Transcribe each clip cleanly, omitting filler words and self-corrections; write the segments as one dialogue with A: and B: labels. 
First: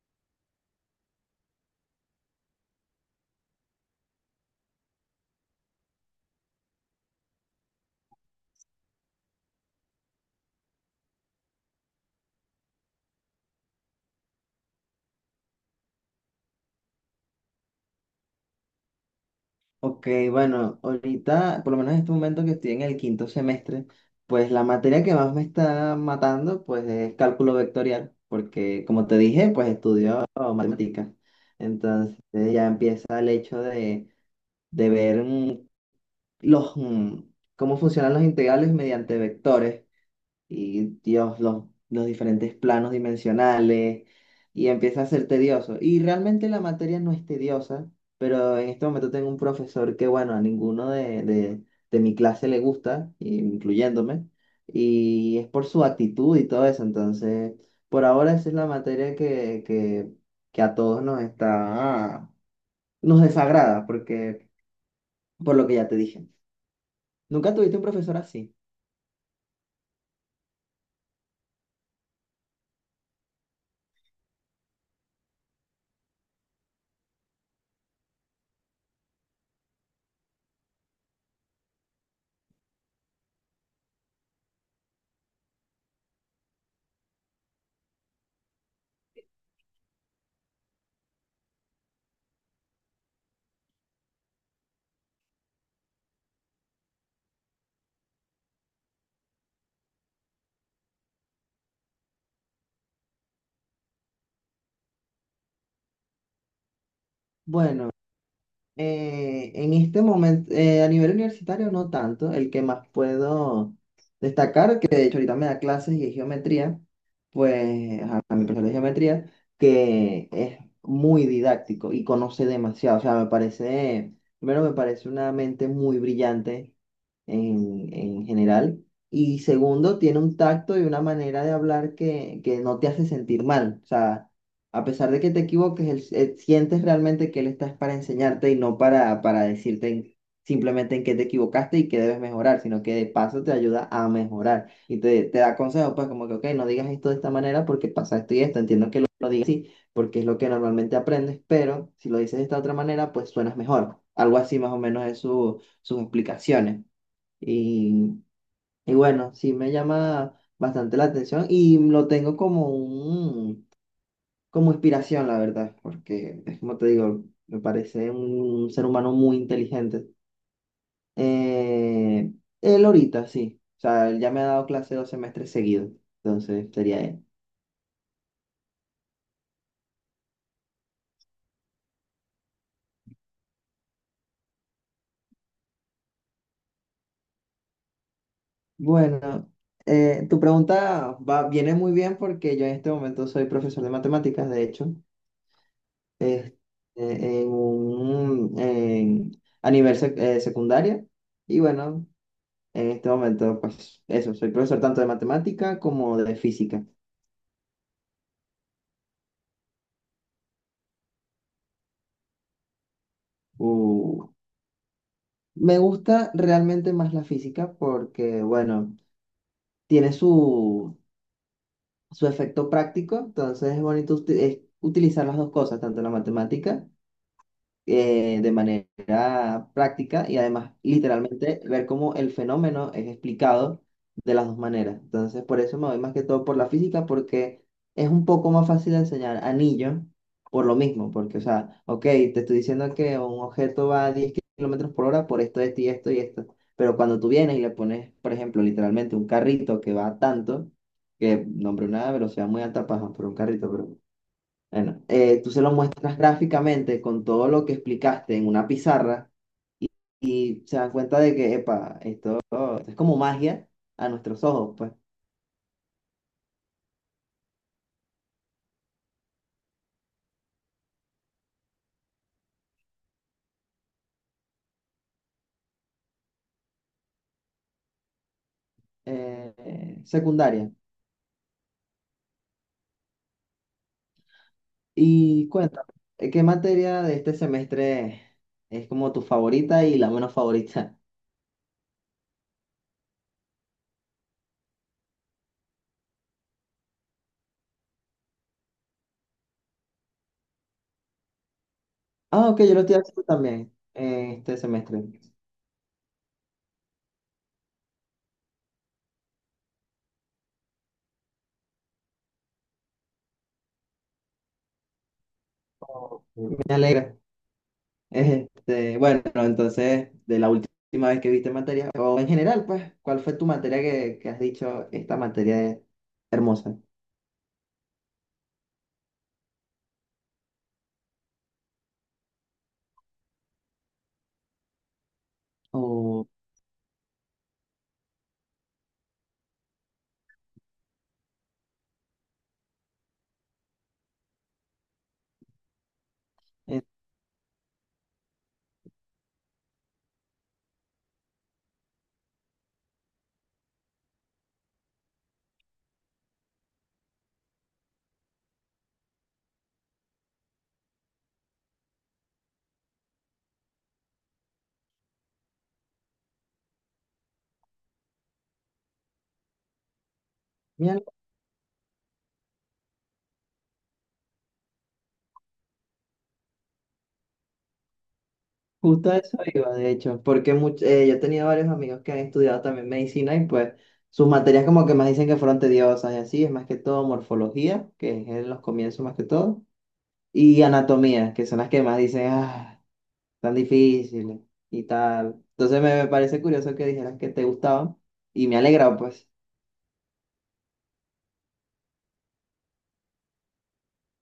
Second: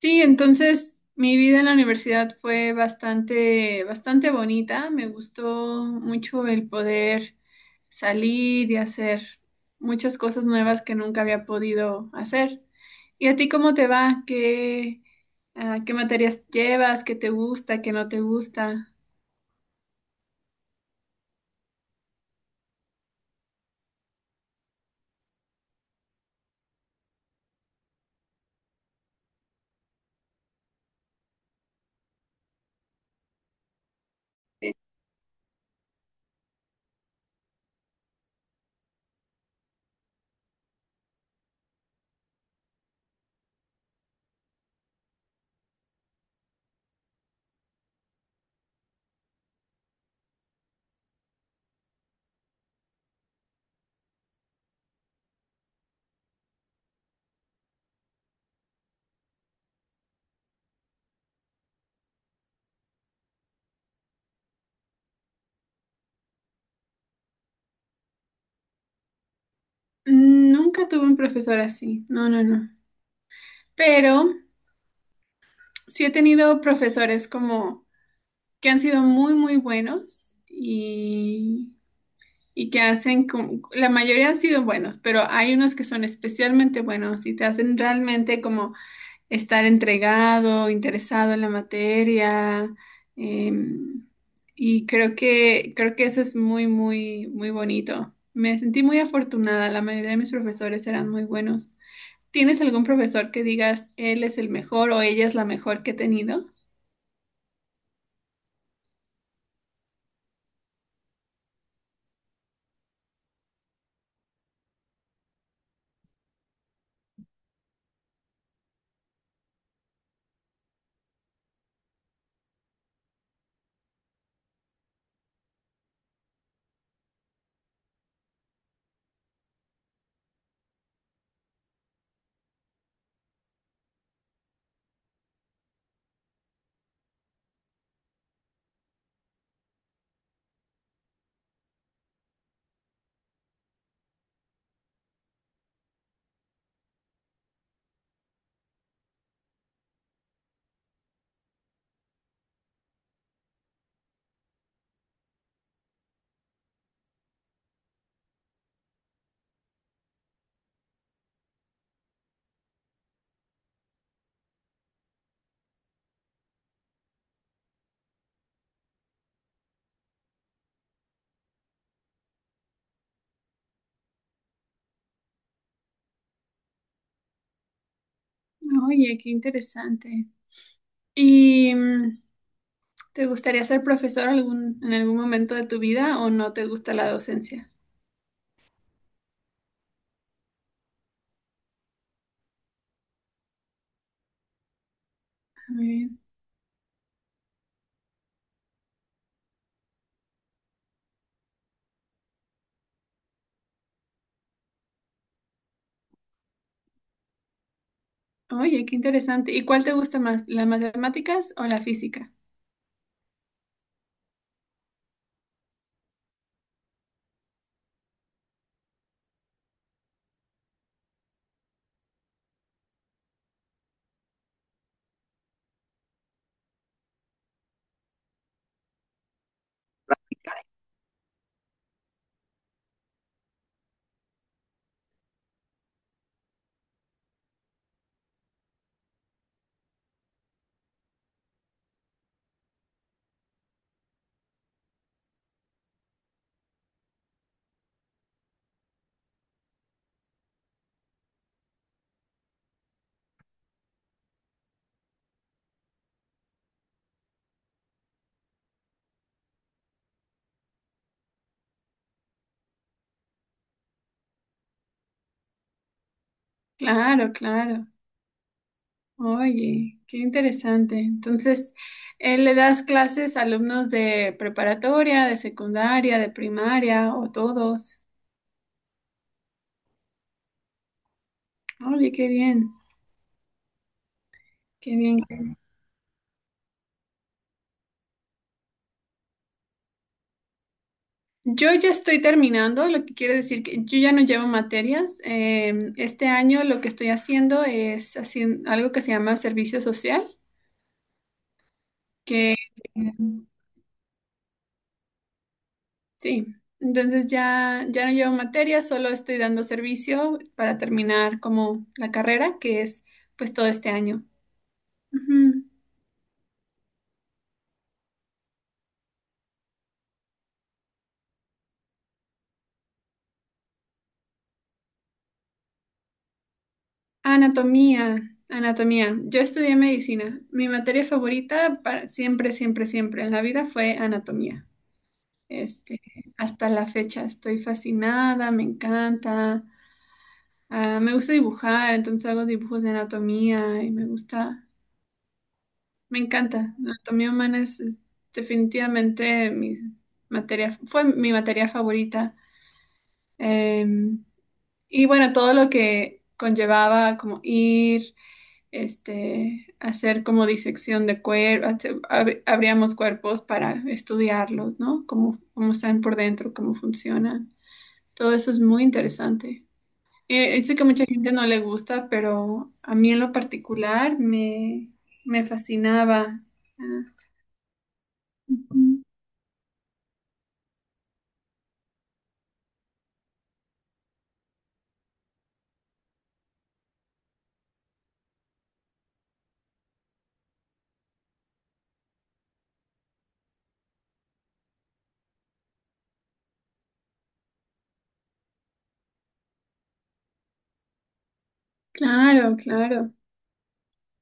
A: Sí, entonces mi vida en la universidad fue bastante, bastante bonita. Me gustó mucho el poder salir y hacer muchas cosas nuevas que nunca había podido hacer. ¿Y a ti cómo te va? ¿Qué materias llevas? ¿Qué te gusta? ¿Qué no te gusta?
B: Ok, bueno, ahorita, por lo menos en este momento que estoy en el quinto semestre, pues la materia que más me está matando, pues es cálculo vectorial, porque como te dije, pues estudio matemáticas. Entonces ya empieza el hecho de ver los, mm, cómo funcionan los integrales mediante vectores y Dios, los diferentes planos dimensionales, y empieza a ser tedioso. Y realmente la materia no es tediosa, pero en este momento tengo un profesor que, bueno, a ninguno de mi clase le gusta, incluyéndome, y es por su actitud y todo eso. Entonces, por ahora esa es la materia que a todos nos está, nos desagrada, porque, por lo que ya te dije. ¿Nunca tuviste un profesor así?
A: Nunca tuve un profesor así. No, no, no. Pero sí he tenido profesores como que han sido muy, muy buenos. Y que hacen, la mayoría han sido buenos, pero hay unos que son especialmente buenos y te hacen realmente como estar entregado, interesado en la materia. em, y creo que eso es muy, muy, muy bonito. Me sentí muy afortunada, la mayoría de mis profesores eran muy buenos. ¿Tienes algún profesor que digas él es el mejor o ella es la mejor que he tenido?
B: Bueno. En este momento, a nivel universitario no tanto, el que más puedo destacar, que de hecho ahorita me da clases y es geometría, pues a mi profesor de geometría, que es muy didáctico y conoce demasiado, o sea, me parece, primero me parece una mente muy brillante en general, y segundo, tiene un tacto y una manera de hablar que no te hace sentir mal, o sea, a pesar de que te equivoques, él, sientes realmente que él está es para enseñarte y no para simplemente en qué te equivocaste y qué debes mejorar, sino que de paso te ayuda a mejorar y te da consejos, pues como que, ok, no digas esto de esta manera porque pasa esto y esto, entiendo que lo digas así porque es lo que normalmente aprendes, pero si lo dices de esta otra manera, pues suenas mejor. Algo así más o menos es sus explicaciones. Y, y bueno, sí me llama bastante la atención y lo tengo como un como inspiración, la verdad, porque es como te digo, me parece un ser humano muy inteligente. Eh, él ahorita, sí. O sea, él ya me ha dado clase dos semestres seguidos, entonces sería él.
A: Oye, qué interesante. Y mm, ¿Te gustaría ser profesor en algún momento de tu vida o no te gusta la docencia?
B: Bueno, tu pregunta va, viene muy bien porque yo en este momento soy profesor de matemáticas, de hecho,
A: Ah, muy bien.
B: es- en a nivel secundaria. Y bueno, en este momento, pues eso, soy profesor tanto de matemática como de física.
A: Oye, qué interesante. ¿Y cuál te gusta más, las matemáticas o la física?
B: Uh, Me gusta realmente más la física porque, bueno, tiene su efecto práctico, entonces es bonito es utilizar las dos cosas, tanto la matemática de manera práctica y además literalmente ver cómo el fenómeno es explicado de las dos maneras. Entonces, por eso me voy más que todo por la física, porque es un poco más fácil de enseñar anillo por lo mismo, porque, o sea, ok, te estoy diciendo que un objeto va a 10 kilómetros por hora por esto, esto y esto y esto, pero cuando tú vienes y le pones, por ejemplo, literalmente un carrito que va a tanto, que nombre una velocidad muy alta, paja, por un carrito, pero bueno, tú se lo muestras gráficamente con todo lo que explicaste en una pizarra y, y se dan cuenta de que, epa, esto es como magia a nuestros ojos, pues,
A: Claro, claro. Oye, qué interesante. Entonces, ¿le das clases a alumnos de preparatoria, de secundaria, de primaria o todos?
B: secundaria.
A: Oye, qué bien, qué bien.
B: Y cuéntame, ¿qué materia de este semestre es como tu favorita y la menos favorita?
A: Yo ya estoy terminando, lo que quiere decir que yo ya no llevo materias. Este año lo que estoy haciendo es haciendo algo que se llama servicio social,
B: Ah,
A: que
B: ok, yo lo estoy haciendo
A: em,
B: también, este semestre.
A: sí, entonces ya, ya no llevo materias, solo estoy dando servicio para terminar como la carrera, que es pues todo este año. Ujú.
B: Me alegra. Este, bueno, entonces, de la última vez que viste materia, o en general, pues, ¿cuál fue tu materia que has dicho, esta materia es hermosa?
A: Anatomía, anatomía. Yo estudié medicina. Mi materia favorita para siempre, siempre, siempre en la vida fue anatomía. Este,
B: O,
A: hasta la fecha estoy fascinada, me encanta. Ah, me gusta dibujar, entonces hago dibujos de anatomía y me gusta, me encanta.
B: eh,
A: La anatomía humana es definitivamente mi materia, fue mi materia favorita. Eh, y bueno, todo lo que conllevaba como ir, este, hacer como disección de cuerpos, abríamos cuerpos para estudiarlos, ¿no? Cómo, cómo están por dentro, cómo funcionan. Todo eso es muy interesante. Sé que a
B: mira,
A: mucha gente no le gusta, pero a mí en lo particular me fascinaba. Ah, ujú.
B: justo a eso iba, de hecho, porque yo he tenido varios amigos que han estudiado también medicina y pues sus materias como que más dicen que fueron tediosas y así, es más que todo morfología, que es en los comienzos más que todo, y anatomía, que son las que más dicen, ah, tan difíciles y tal. Entonces me parece curioso que dijeras que te gustaban y me alegra, pues.
A: Claro, claro.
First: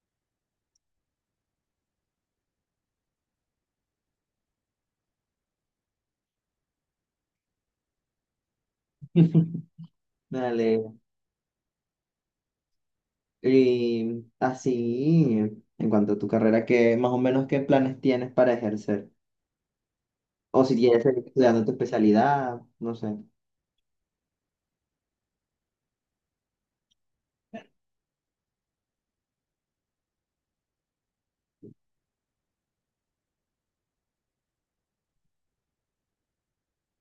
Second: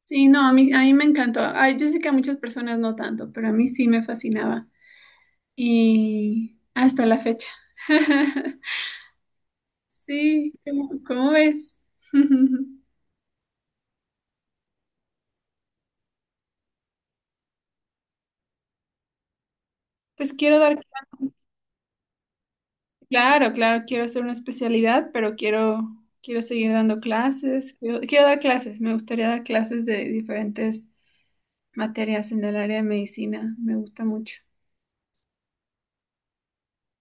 A: Sí, no, a mí me encantó. Ay, yo sé que a muchas personas no tanto, pero a mí sí me fascinaba. Y hasta la fecha.
B: Me
A: Sí, ¿cómo,
B: alegra.
A: cómo ves?
B: Y así, en cuanto a tu carrera, ¿qué más o menos qué planes tienes para ejercer?
A: Pues quiero
B: O
A: dar
B: si quieres seguir
A: clases.
B: estudiando tu especialidad, no sé.
A: Claro, claro, quiero hacer una especialidad, pero quiero, quiero seguir dando clases. Quiero, quiero dar clases, me gustaría dar clases de diferentes materias en el área de medicina, me gusta mucho.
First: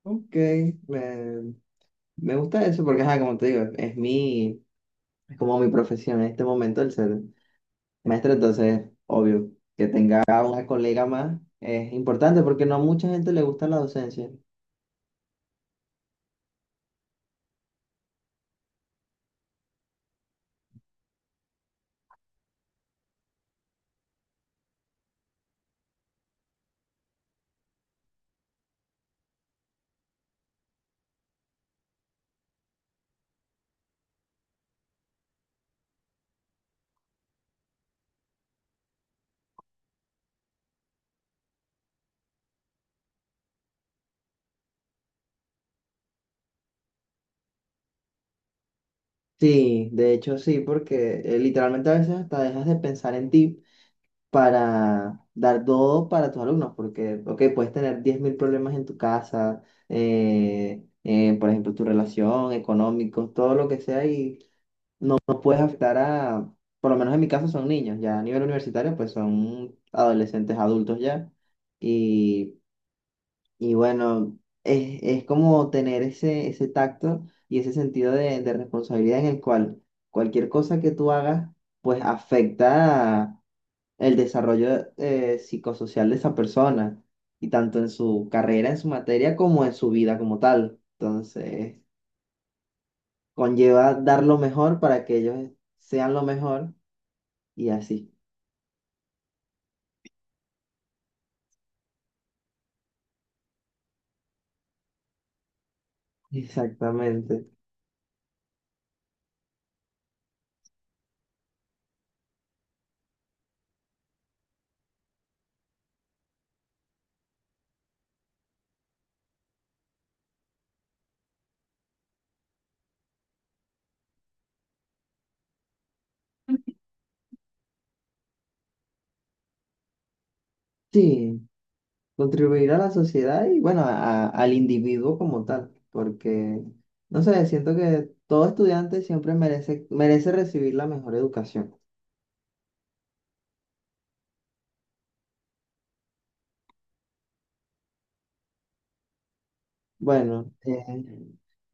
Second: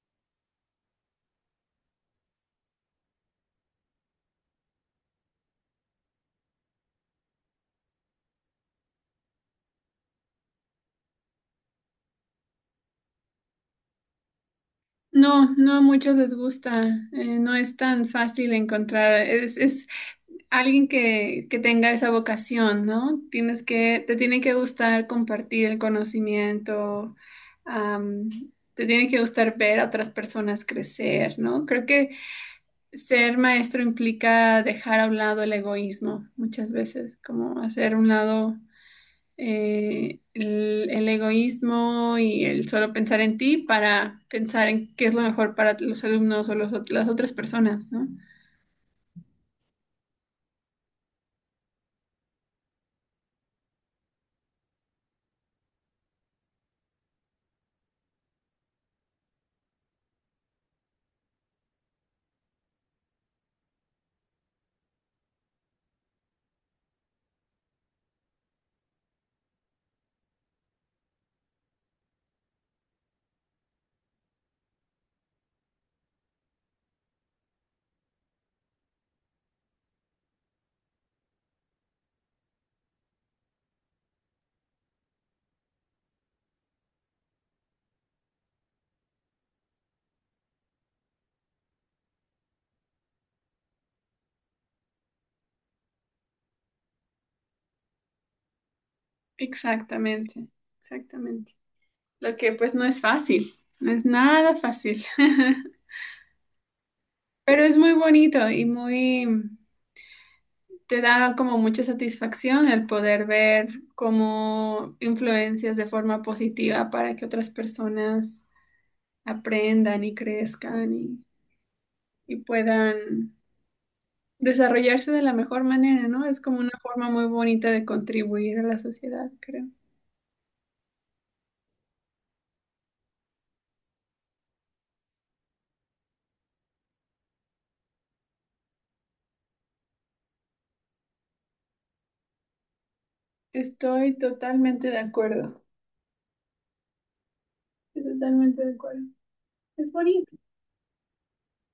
B: Ok, me, me gusta eso porque, ajá, como te digo, es mi, es como mi profesión en este momento el ser maestro, entonces, obvio, que tenga una colega más es importante porque no a mucha gente le gusta la docencia.
A: No, no a muchos les gusta, no es tan fácil encontrar, es alguien que tenga esa vocación, ¿no? Tienes que, te tiene que gustar compartir el conocimiento, am, te tiene que gustar ver a otras personas crecer, ¿no? Creo que ser maestro implica dejar a un lado el egoísmo, muchas veces, como hacer a un lado el egoísmo y el solo pensar en ti para pensar en qué es lo mejor para los alumnos o las otras personas, ¿no?
B: Sí, de hecho sí, porque literalmente a veces hasta dejas de pensar en ti para dar todo para tus alumnos, porque, ok, puedes tener 10.000 problemas en tu casa, por ejemplo, tu relación, económicos, todo lo que sea, y no puedes afectar a, por lo menos en mi caso son niños, ya a nivel universitario, pues son adolescentes, adultos ya, y bueno, es como tener ese tacto y ese sentido de responsabilidad en el cual cualquier cosa que tú hagas, pues afecta el desarrollo psicosocial de esa persona, y tanto en su carrera, en su materia, como en su vida como tal. Entonces, conlleva dar lo mejor para que ellos sean lo mejor y así.
A: Exactamente, exactamente. Lo que pues no es fácil, no es nada fácil,
B: Exactamente.
A: pero es muy bonito y muy... Te da como mucha satisfacción el poder ver cómo influencias de forma positiva para que otras personas aprendan y crezcan y puedan desarrollarse de la mejor manera, ¿no? Es como una forma muy bonita de contribuir a la sociedad, creo.
B: Sí, contribuir a la sociedad y bueno, al individuo como tal, porque, no sé, siento que todo estudiante siempre merece, merece recibir la mejor educación.
A: Estoy totalmente de acuerdo. Estoy totalmente de acuerdo. Es bonito.
B: Bueno,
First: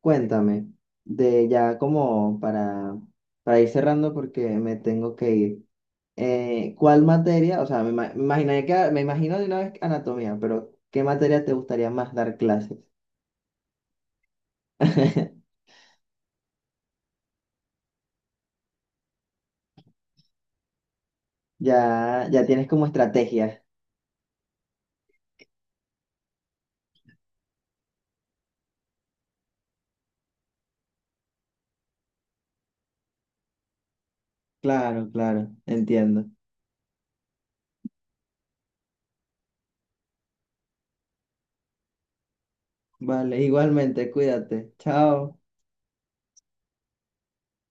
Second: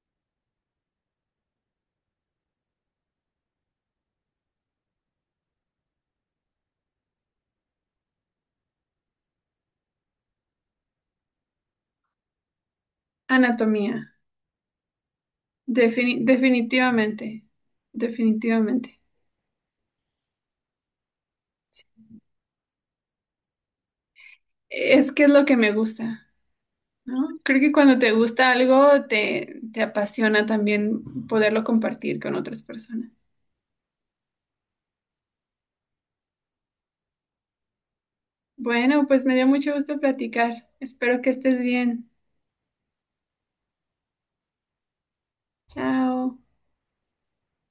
B: cuéntame, de ya como para ir cerrando porque me tengo que ir, ¿cuál materia, o sea, me imaginé que, me imagino de una vez anatomía, pero ¿qué materia te gustaría más dar clases?
A: Anatomía. Definitivamente. Definitivamente.
B: Ya, ya tienes como estrategia.
A: Es que es lo que me gusta. ¿No? Creo que cuando te gusta algo, te apasiona también poderlo compartir con otras personas.
B: Claro, claro, entiendo.
A: Bueno, pues me dio mucho gusto platicar. Espero que estés bien.
B: Vale, igualmente, cuídate. Chao.
A: Chao.